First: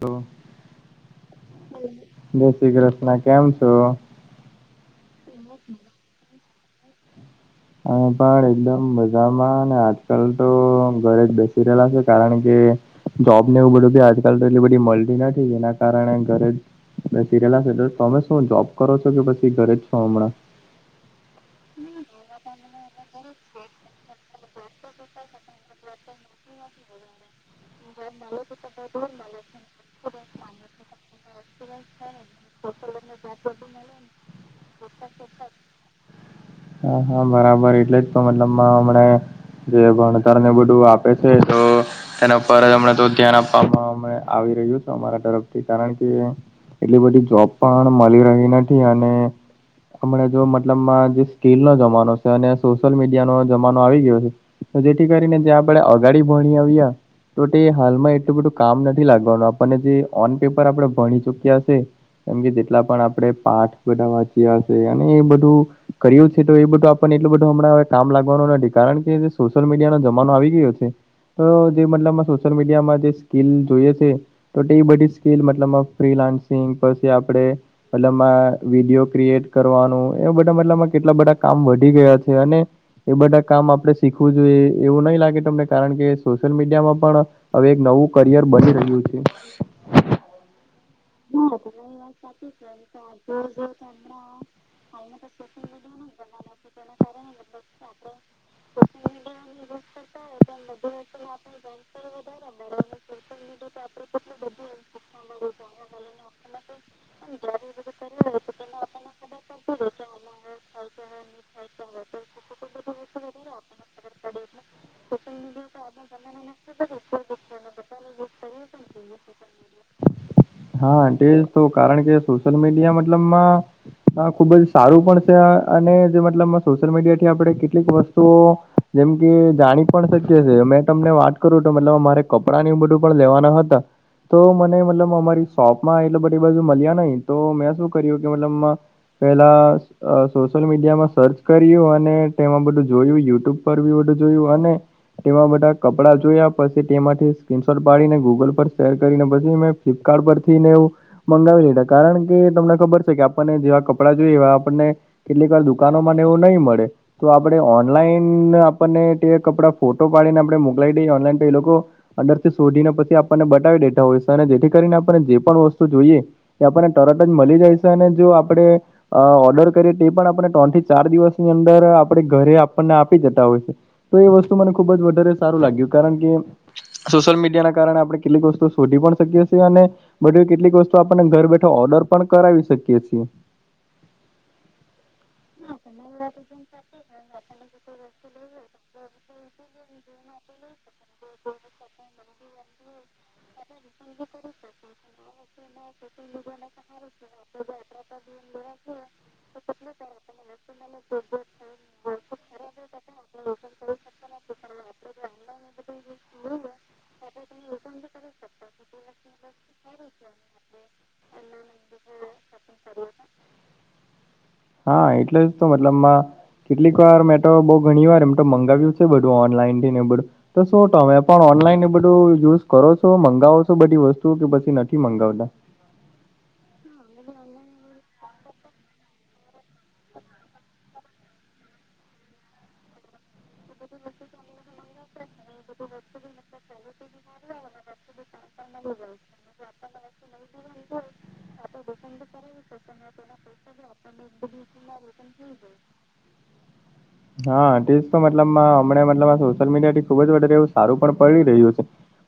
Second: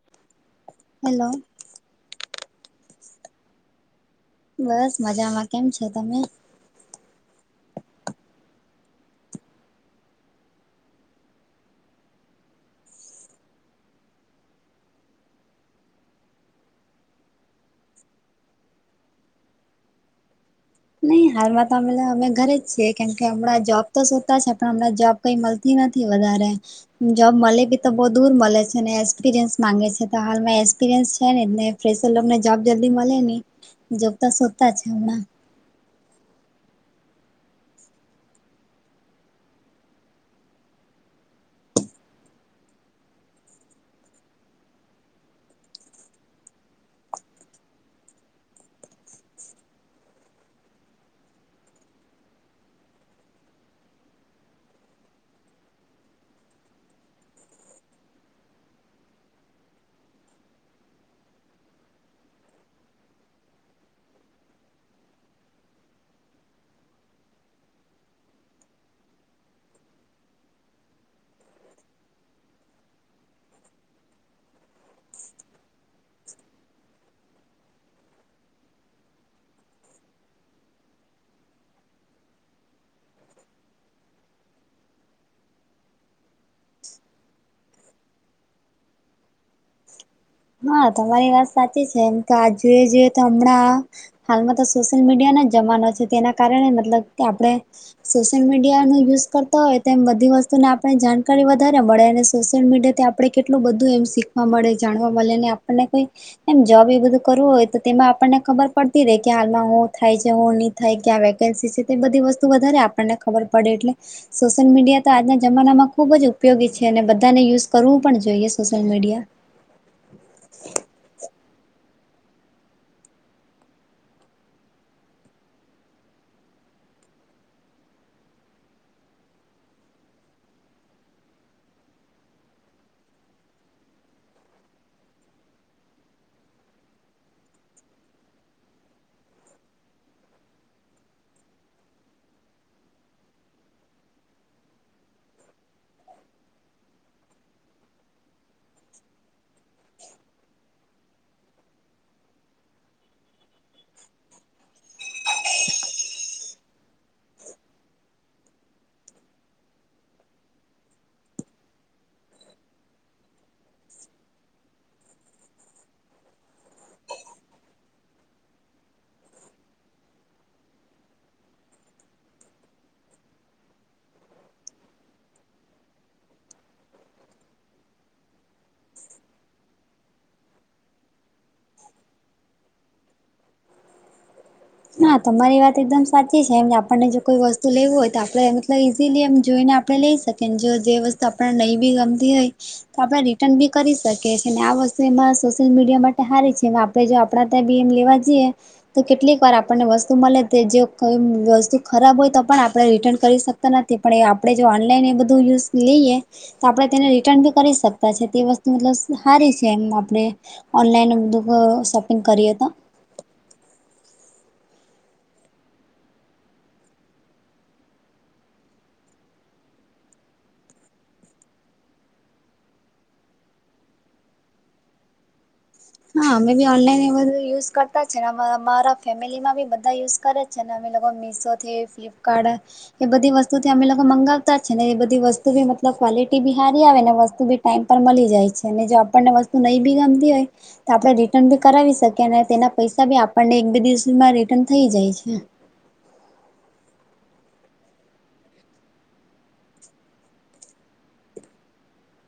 તો. હલો. જય શ્રી કૃષ્ણ કેમ છો? બસ મજામાં કેમ છો તમે? હું પણ એકદમ મજામાં અને આજકાલ તો ઘરે જ બેસી રહેલા છે કારણ કે જોબ ને એવું બધુ બી આજકાલ તો એટલી બધી મળતી નથી એના કારણે ઘરે જ બેસી રેલા છે તો તમે શું જોબ કરો છો કે પછી ઘરે જ છો હમણાં. નહી હાલમાં તો અમે અમે ઘરે જ છીએ કેમ કે હમણાં જોબ તો સોધતા છે પણ હમણાં જોબ કઈ મળતી નથી વધારે. જોબ મળે બી તો બો દૂર મળે છે ને એક્સપિરિયન્સ માંગે છે પણ હાલમાં એક્સપિરિયન્સ છે જ ને ફેશર લોક ને જોબ જલ્દી મળે ની જોબ તો શોધતા છે હમણાં. હા હા બરાબર એટલે જ પણ મતલબમાં હમણા જે ભણતર ને બધું આપે છે તો તેના પર અમના તો ધ્યાન આપવામાં અમે આવી રહ્યું છે અમારા તરફથી કારણ કે. એટલી બધી જોબ પણ મળી રહી નથી અને હમણા જો મતલબ માં જે સ્કીલ નો જમાનો છે અને સોશિયલ મીડિયાનો જમાનો આવી ગયો છે. તો જેથી કરીને જો આપણે અગાડી ભણી આવ્યે તો તે હાલમાં એટલું બધું કામ નથી લાગવાનું આપણને જે ઓન પેપર આપણે ભણી ચુક્યા છે કેમ કે જેટલા પણ આપણે પાઠ બધા વાંચ્યા છે અને એ બધું કર્યું છે તો એ બધું તો આપણ ને એટલું બધું હમણાં કામ લાગવાનું નથી કારણ કે સોશિયલ મીડિયાનો જમાનો આવી ગયો છે. કે જે મતલબમાં સોશિયલ મીડિયામાં જે સ્કીલ જોઈ છે. એ બધી સ્કીલ મતલબ ફ્રીલાન્સિંગ પછી આપણે મતલબમાં વિડીયો ક્રિએટ કરવાનું એ બધા મતલબમાં કેટલા બધા કામ વધી ગયા છે અને એ બધા કામ આપણે શીખવું જોઈએ એવું નહીં લાગે તમને કારણ કે સોશિયલ મીડિયામાં પણ હવે એક નવું કરિયર બની રહ્યું છે. હા તમારી વાત સાચી છે એમ કે આ જોઈએ જોઈએ તો હમણાં હાલમાં તો સોશિયલ મીડિયા નો જ જમાનો છે. કે તેના કારણે મતલબ કે આપણે સોશિયલ મીડિયાનો યુઝ કરતા હોય તો એમ બધી વસ્તુનો આપ જાણકારી વધારે મળે અને સોશિયલ મીડિયા થી આપણે કેટલું બધું એમ શીખવા મળે જાણવા. મળે ને આપને કોઈ એમ જોબ એ બધું કરવું હોય તો તેમાં આપણને ખબર પડતી રહે કે હાલમાં હું થાય છે ની થાય ક્યા વેકેન્સી છે તે બધી વસ્તુ વધારે આપણને ખબર પડે એટલે સોશિયલ મીડિયા તો આજના જમાનામાં ખુબ જ ઉપયોગી છે અને બધાને યુઝ કરવું પણ જોઈએ સોશિયલ મીડિયા. હા તેજ તો કારણ કે સોશિયલ મીડિયા મતલબમાં હા ખુબ જ સારું પણ છે અને જે મતલબ સોશિયલ મીડિયા થી આપણે કેટલીક વસ્તુઓ જેમ કે જાણી પણ શક્ય છે મેં તમને વાત કરું તો મતલબ મારે કપડાં ને એવું બધું પણ લેવાના હતા. તો મને મતલબ અમારી શોપમાં એટલે બધી બાજુ મળ્યા નય તો મેં શું કર્યું કે મતલબ પેહલા સોશિયલ મીડિયામાં સર્ચ કર્યું અને તેમાં બધું જોયું યુટ્યુબ પર વીયુ વ જોયું અને તેમાં બધા કપડાં જોયા પછી તેમાંથી સ્ક્રીનશોટ પાડીને ગૂગલ પર શેર કરીને પછી મેં ફ્લિપકાર્ટ પર, થી ને એવું મંગાવી લીધા કારણ કે તમને ખબર છે કે આપણને જેવા કપડાં જોઈએ એવા આપણને કેટલી વાર દુકાનોમાં ને એવું નહી મળે. તો આપડણે ઓનલાઈન આપણને તે કપડાં ફોટો પાડીને આપડણે મોકલાવી દઈએ ઓનલાઈન તો એ લોકો, અંદરથી શોધીને પછી આપણને બતાવી દેતા હોય છે અને જેથી કરીને આપને જે પણ વસ્તુ જોઈએ. એ આપણને તરત જ મળી જાય છે અને જો આપણેે, અ ઓર્ડર કરીએ તે પણ આપણને ત્રણ થી ચાર દિવસની અંદર આપણે ઘરે આપણને આપી જતા હોય છે. તો એ વસ્તુ મને ખુબ જ વધારે સારું લાગ્યું કારણ કે, સોશિયલ મીડિયાના કારણે આપણે કેટલીક વસ્તુ શોધી પણ શકીએ છીએ અને, બધું કેટલીક વસ્તુ આપને ઘર બેઠો ઓર્ડર પણ કરાવી શકીએ છીએ. હા તમારી વાત એકદમ સાચી છે એમ આપણને જો કોઈ વસ્તુ લેવું હોય તો આપડે મતલબ ઈઝીલી એમ જોઈને આપ લઈ શકે જો જે વસ્તુ આપણે નહીં બી ગમતી હોય, તો આપણે રિટર્ન બી કરી શકીએ છીએ ને આ વસ્તુ એમાં સોશિયલ મીડિયા માટે સારી છે. આ આપ આપડા ત્યાં બી એમ લેવા જઈએ તો કેટલીક વાર આપ આપણને વસ્તુ મળે તે જો કોઈ વસ્તુ ખરાબ હોય તો પણ આપણે રિટર્ન કરી શકતા નથી પણ આપ આપણે જો ઓનલાઈન એ બધું યુઝ લઈએ તો આપણે તેને રિટર્ન બી કરી શકતા છે તે વસ્તુ મતલબ સારી છે એમ આપણે ઓનલાઈન બધું ક શોપિંગ કરીએ તો, હા એટલે જ તો મતલબમાં, કેટલીક વાર મેં તો બઉુ ઘણી વાર એમ તો મંગાવ્યું છે બધું ઓનલાઈનથી ને બધું, તો શું તમે પણ ઓનલાઈન એ બધું યુઝ કરો છો મંગાવો છો બધી વસ્તુ કે પછી નથી મંગાવતા. હા અમે બી ઓનલાઈન એ બધૂ યુઝ કરતા છે અરા ફેમિલીમાં બી બધા યુઝ કરે છે. ને અમે બધા મીશોથી, ફ્લિપકાર્ટ, એ બધી વસ્તુથી અમે લોકો મગાવતા જ છે ને એ બધી વસ્તુ બી મતલબ ક્વલિટી બી સારી આવે ને વસ્તુ બી, ટાઈમ પર મળી જાય છે અને જો આપણને વસ્તુ નહી બી ગમતી હોય, તો આપણે રિટર્ન બી કરાવી શકીએ અને તેના પૈસા બી આપણને એક બે દિવસમાં રિટર્ન થઈ જાય છે. હમ [inaudible] હા એજ તો મતલબ હમણે મતલબ અ સોશિલ મીડિયાથી ખુબ જારે એવું સારું પણ પડી રહ્યું છે.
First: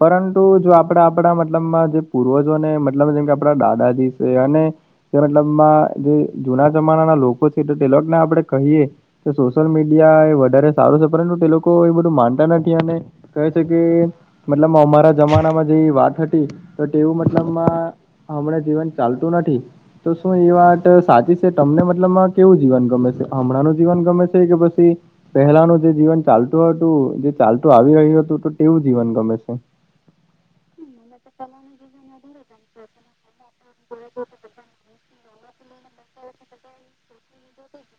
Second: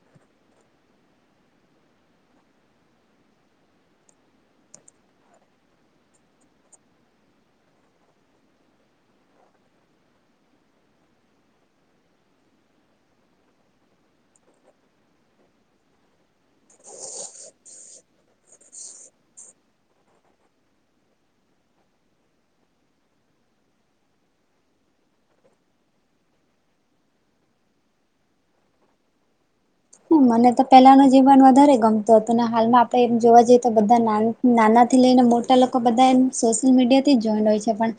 પરંતુ જો આપ આપડા આપણા મતલબમાં જે પૂર્વજોને મતલબ જેમ કે આપડા દાદાજી છે અને, કે મતલબમાં જે જૂના જમાનાના લોકો છે તો તે લોકને આપણે કહીએ, કે સોશિયલ મીડિયા એ વધારે સારું છે પરંતુ તે લોકો એ બધું માનતા નથી અને, કહે છે કે મતલબ અમારા જમાનામાં, જે વાત હતી તો તેવું મતલબમાં હમણાં જીવન ચાલતું નથી. તો શું એ વાત સાચી છે તમને મતલબમાં કેવું જીવન ગમે છે હમણાં નુ જીવન ગમે છે કે પછી, પહેલાનું જે જીવન ચાલતું હતું જે ચાલતું આવી રહ્યું હતું તો તેવું જીવન ગમે છે. મને તો પહેલાંનું જીવન વધારે ગમતું હતું ને હાલમાં આપણે એમ જોવા જઈ જઈએ તો બધા ના નાનાથી લઈને મોટા લોકો બધા એ સોશિયલ મીડિયાથી જ જોઈન હોય છે પણ,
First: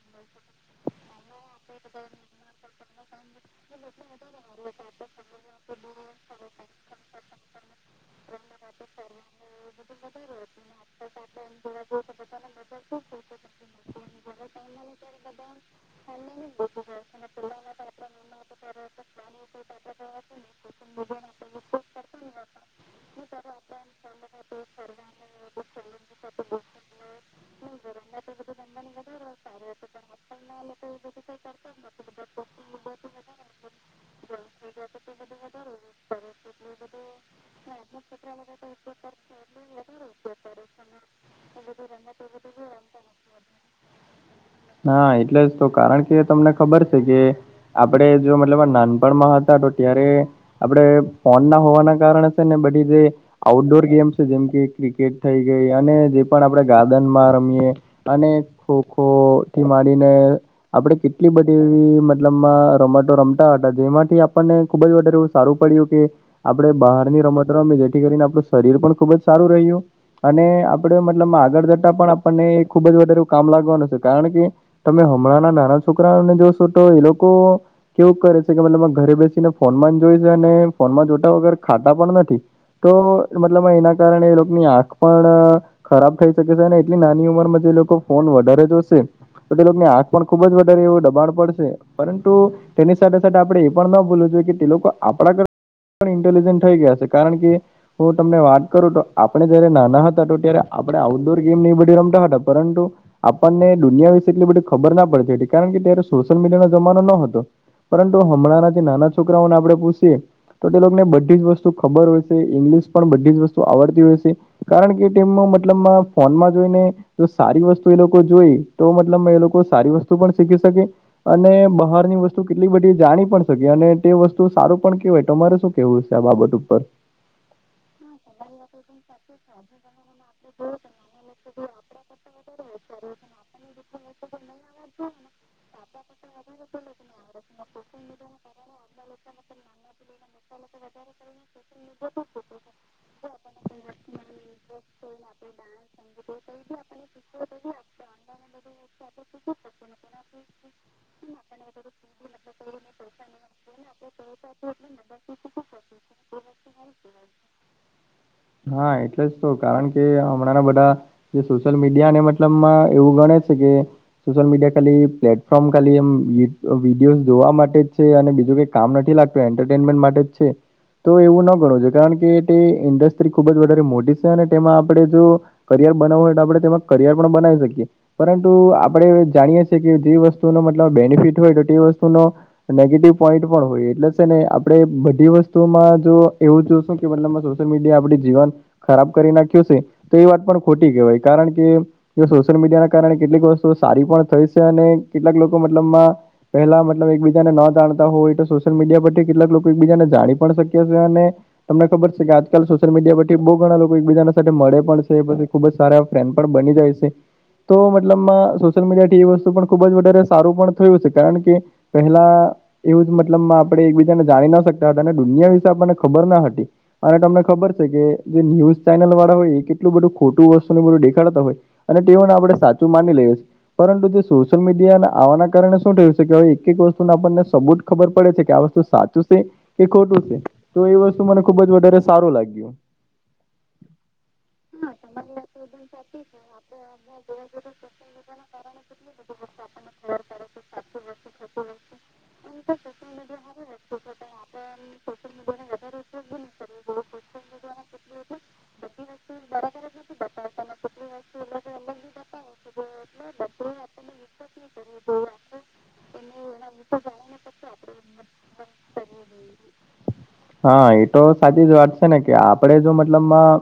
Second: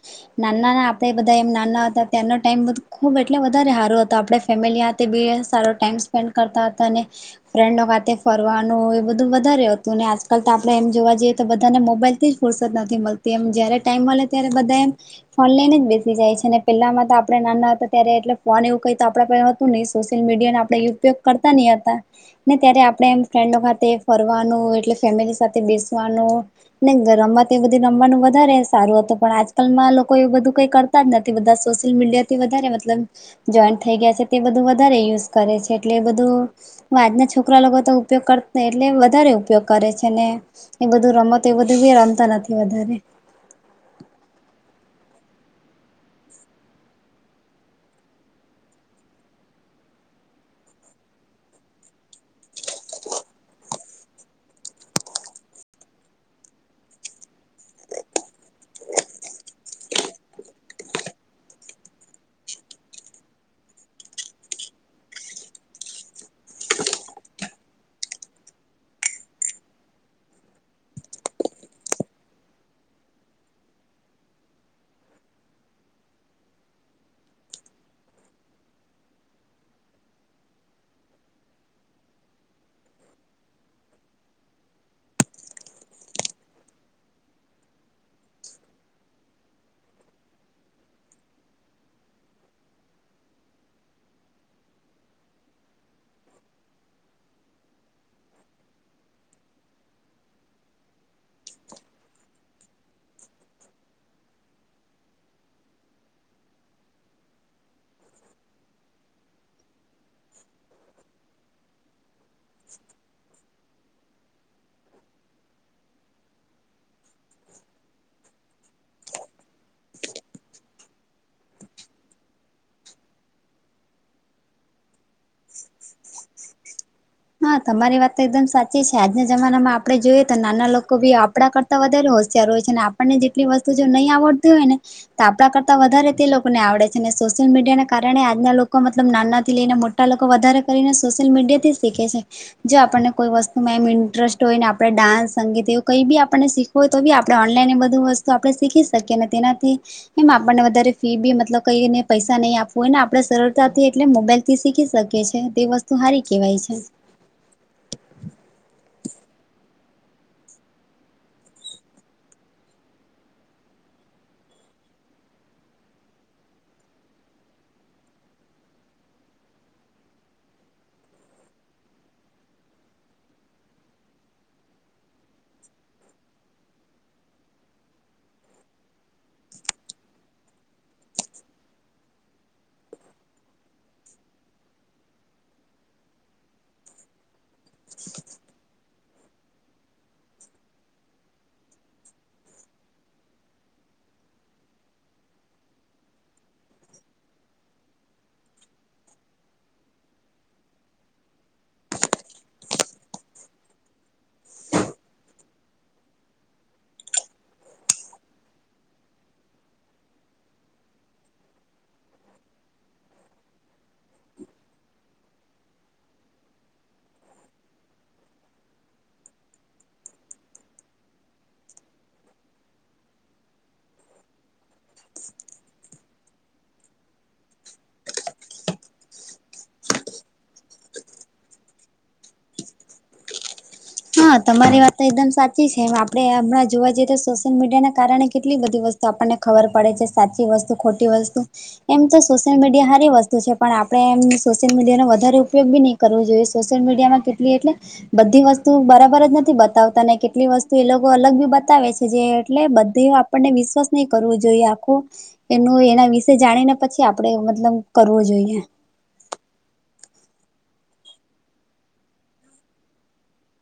નાનાના આપ બધા એમ નાના હતા તનો ટાઈમ બધ ખુબ એટલે વધારે સારો હતો, તો આપણે ફેમિલી સાથેથ બી સારો ટાઈમ સ્પેન્ડ કરતા હતા અને, ફ્રેન્ડો હાતે ફરવાનું એ બધું વધારે હતું આજકાલ તો આપડે એમ જોવા જઈએ તો બધાને મોબાઈલથી જ ફુરસત નથી મળતી એમ જ્યારે ટાઈમ મળે ત્યારે બધા એમ, ફોન લઈને જ બેસી જાય છે અનેને પહેલા તો આપણે નાના હતા ત્યારે એટલે ફોન એવું કઈ તો આપ નહી સોશિયલ મીડિયાને આપણે ઉપયોગ કરતા નહી હતા. ને ત્યારે આપણે એમ ફ્રેન્ડો ખાતે ફરવાનું એટલે ફેમિલી સાથે બેસવાનું. ને ગરમવા તે બધું રમવાનું વધારે સારું હતું પણ આજકાલમાં લોકો એવું બધું કઈ કરતા બધા સોશિયલ મીડિયાથી વધ મતલબ, જોઈન્ટ થઈ ગયા છે. તે બધું વધારે યુઝ કરે છે એટલે બધું આજના છોકરા લોકો તો ઉપયોગ કરતા એટલે વધારે ઉપયોગ કરે છે ને. એ બધું રમત એ બધું બી રમતા નથી વધારે. હા એટલે જ તો કારણ કે તમને ખબર છે કે આપડે જો મતલબ નાનપણમાં હતા તો ત્યારે આપણેે ફોન ના હોવાના કારણે છે ને બ ધી જે આઉટડોર ગેમ્સ છે જેમ કે ક્રિકેટ થઈ ગઈ અને જે પણ આપણેે ગાર્ડનમાં રમીએ. અને ખો ખો થી મારીને. આપડણે કેટલી બધી એવી મતલબમાં રમાટો રમતા હતા જેમાંથી આપણને ખુબ જ વારે સારું પડ્યું કે, આપડણે બહાર ની રમત રમી જેથી કરીને આપણું શરીર પણ ખુબ જ સારું રહ્યું. અને આપડણે મતલબ આગળ જતા પણ આપણને ખુબ જ વધારે કામ લાગવાનું છે કારણ કે તમે હમણાં ના નાના છોકરાઓને જોશો તો એ લોકો કેવું કરે છે કે મત ઘરે બેસીને ફોન માં જોઈ છે અને ફોનમાં જોતા વગર ખાતા પણ નથી. તો મતલબ એના કારણે એ લોકોની આંખ પણ ખરાબ થઈ શકે છે એટલી નાની ઉંમરમાં જે લોકો ફોન વધારે જોશે. તો તે લોકોની આંખ પણ ખુબ જ વધારે એવું દબાણ પડશે પરંતુ તેની સાથે સાથે આપડે એ પણ ના ભૂલવું જોઈએ કે તે લોકો આપણા ઘર પણ ઇન્ટેલિજન્ટ થઈ ગયા છે કારણ કે હું તમને વાત કરું તો આપણે જયારે નાના હતા તો ત્યારે આપણે આઉટડોર ગેમ નહી બ રમતા હતા પરંતુ આપણને દુનિયા વિશે એટલી બધી ખબર ના પડતી એ કારણ કે ત્યારે સોશિયલ મીડિયાનો જમાનો ન હતો. પરંતુ હમણાંં જે નાના છોકરાઓને આપણે પૂછીએ. તો તે લોકો ને બધી જ વસ્તુ ખબર હોય છે ઇંગ્લિશ પણ બધી જ વસ્તુ આવડતી હોય છે. કારણ કે તેમનો મતલબમાં ફોનમાં જોઈને, જો સારી વસ્તુ એ લોકો જોઈ. તો મતલબ મે એ લોકો સારી વસ્તુ પણ શીખી શકે. અને બહાર ની વસ્તુ કેટલી બધી જાણી પણ શકી અને તે વસ્તુ સારું પણ કેવાય તમારે શું કેવું છે આ બાબત ઉપર. હા તમારી વાત તો એકદમ સાચી છે આજના જમાનામાં આપડે જોઈએ તો નાના લોકો ભી આપણા કરતા વધ હોશિયારો હોય છે અને આપણને જેટલી વસ્તુ જો નહીં આવડતી હોય ને, તો આપણા કરતા વધારે. તે લોકોને આવડે છે અનેને સોશિયલ મીડિયાના કારણે આજના લોકો મતલબ નાનાથી લઈને મોટા લોકો વધારે કરીને સોશિયલ મીડિયાથી શીખે છે. જો આપણને કોઈ વસ્તુમાં એમ ઇન્ટરેસ્ટ હોય ને આપણે ડાન્સ સંગીત એવું કઈ બી આપણને શીખ હોય તો બી આપણે ઓનલાઈન એ બધું વસ્તુ આપણે શીખી શકીએ અને તેનાથી એમ આપણને વધારે ફી બી મતલબ કઈને પૈસા નહી આપવું હોય ને આપડે સરળતાથી એટલે મોબાઈલ થી શીખી શકે છે તે વસ્તુ સારી કેહેવાય છે. હા એટલે જ તો કારણ કે હમણાં બધા જે સોશિયલ મીડિયાને મતલબમાં એવું ગણે છે કે સોશિયલ મીડિયા ખાલી પ્લેટ ફ્રોમ ખાલી એમ વિડીયોસ જોવા માટે જ છે અને બીજું કઈ કામ નથી લાગતું એન્ટરટેનમેન્ટ માટે જ છે. તો એવું ન ગણવું જો કારણ કે તે ઇન્ડસ્ટ્રી ખૂબ જ વધારે મોટી છે અને તેમાં આપણે જો કરિયર બનાવવું હોય તો આપણે તેમાં કરિયર પણ બનાવી શકીએ, પરંતુ આપણે જાણીએ છીએ કે જે વસ્તુ મતબ બેનિફિટ હોય તો એ વસ્તુનો નેગેટિવ પોઈન્ટ પણ હોય એટલે છે ને આપડે બધી વસ્તુમાં જો એવું જોશું. બલ સોશિયલ મીડિયા આપડી જીવન ખરાબ કરી નાખ્યું છે તો એ વાત પણ ખોટી કહેવાય, કારણ કે સોશિયલ મીડિયા ના કારણે કેટલીક વસ્તુ સારી પણ થઈ છે અને કેટલાક લોકો મતલબમાં પેલા મતલબ એકબીજાને ન જાણતા હોય એ તો સોશિયલ મીડિયા પરથી કેટલાક લોકો એકબીજાને જાણી પણ શકે છે અને તમને ખબર છે કે આજકાલ સોશિયલ મીડિયા પરથી બહુ ઘણા લોકો એકબીજાના સાથે મળે પણ છે ખુબ જ સારા ફ્રેન્ડ પણ બની જાય છે તો મતલબમાં સોશિયલ મીડિયા થી એ વસ્તુ પણ ખુબ જ વધારે સારું પણ થયું છે કારણ કે પહેલા એવું જ મતલબમાં આપણે એકબીજાને જાણી ના શકતા હતા અને દુનિયા વિશે આપણને ખબર ના હતી અને તમને ખબર છે કે જે ન્યૂઝ ચેનલ વાળા હોય એ કેટલું બધું ખોટું વસ્તુને બધું દેખાડતા હોય અને તેઓને આપણે સાચું માની લઈએ પરંતુ જે શ સોશિયલ મીડિયા આવાના કારણે શું થયું છે કે હવે એક એક વસ્તુને આપણને સબૂત ખબર પડે છે કે આ વસ્તુ સાચું છે. કે ખોટું છે તો એ વસ્તુ મને ખુબ જ વધારે સારું લાગ્યુ હા તમારી વાત તો એકદમ સાચી છેમ આપડે હમણાં જોવા જઈએ તો સોશિયલ મીડિયા ના કારણે કેટલી બધી વસ્તુ તો આપણને ખબર પડે છે સાચી વસ્તુ ખોટી વસ્તુ એમ તો સોશિયલ મીડિયા સારી વસ્તુ છે પણ આપણે એમ સોશિયલ મીડિયાનો વધારે ઉપયોગ બી નહી કરવો જોઈએ સોશિયલ મીડિયામાં કેટલી એટલે બધી વસ્તુ બરાબર જ નથી બતાવતા ને કેટલીક વસ્તુ એ લોકો અલગ બી બતાવે છે જે એટલે બધી આપણને વિશ્વાસ નહીં કરવું જોઈએ આખું એનું એના વિશે જાણીને પછી આપડે મતલબ કરવો જોઈએ [inaudible] હા એતો સાચી જ વાત છે ને કે આપણે જો મતલબમાં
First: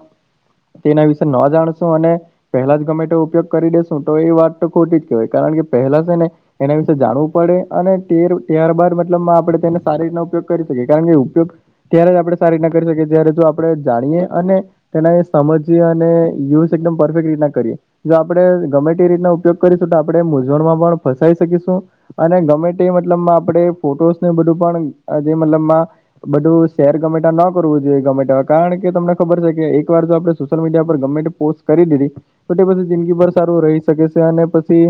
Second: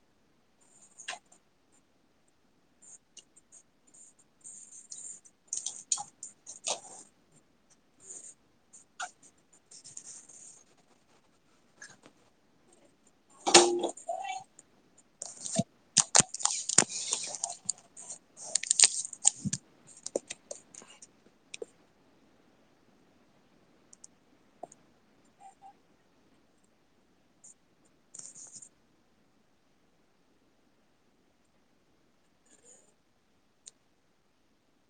તેના વિશે ન જાણશું અને પેલા જ ગમે તો ઉપયોગ કરી દેસું તો એ વાત તો ખોટી કારણ કે પહેલા છે ને એના વિશે જાણવું પડે અને તે ત્યારબાર મતલબમાં આપણે તેને સારી રીતના ઉપયોગ કરી શકીએ કારણ કે ઉપયોગ ત્યારે જ આપણે સારી રીતના કરી શકીએ જ્યારે તો આપણે જાણીએ અને તેને સમજીએ અને યુઝ એકદમ પરફેક્ટ રીતના કરીએ જો આપણેે ગમે તે રીતના ઉપયોગ કરીશું તો આપણે મૂઝવણમાં પણ ફસાઈ શકીશું અને ગમે તે મતલબમાં આપણે ફોટોસને બધું પણ જે મતલબમાં બધું શેર ગમે ત્યાં ન કરવું જોઈએ ગમે ત્યાં કારણ કે તમને ખબર છે કે એકવાર જો આપણે સોશિયલ મીડિયા પર ગમે પોસ્ટ કરી દીધી તો પછી જિંદગી ભર સારું રહી શકે છે અને પછી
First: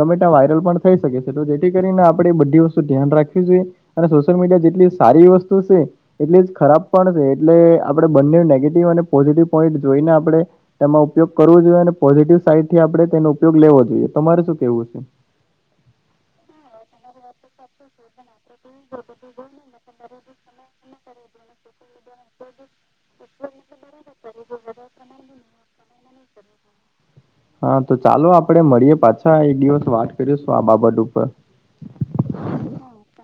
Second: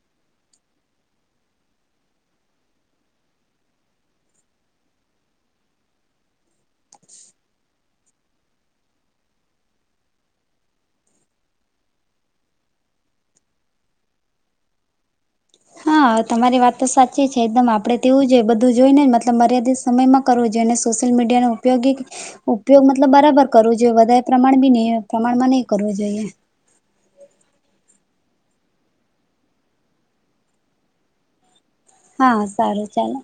ગમે ત્યાં વાયરલ પણ થઈ શકે છે તો જેથી કરીને આપણે બધી વસ્તુ ધ્યાન રાખવી જોઈ અને સોશિયલ મીડિયા જેટલી સારી વસ્તુ છે. એટલી જ ખરાબ પણ છે એટલે આપણે બંને નેગેટિવ અને પોઝિટિવ પોઈન્ટ જોઈને આપણે તેમાં ઉપયોગ કરવો જોઈએ અને પોઝિટિવ સાઈડ થી આપણે તેનો ઉપયોગ લેવો જોઈએ તમારે શું કેવું છે. હા તમારી વાત તો સાચી છે એકદમ આપણે તેવું જોઈએ બધું બધું જોઈ ને મતલબ મર્યાદિત સમયમાં કરવું જોઈએ, ને સોશિયલ મીડિયાનો ઉપયોગી ઉપયોગ મતલબ બરાબર કરવો જોઈએ વધારે પ્રમાણ બી નહીં પ્રમાણમાં નહીં કરવું જોઈએ હા તો ચાલો આપણે મળીએ પાછા એક દિવસ વાત કરીશું આ બાબત ઉપર હા સારું ચાલો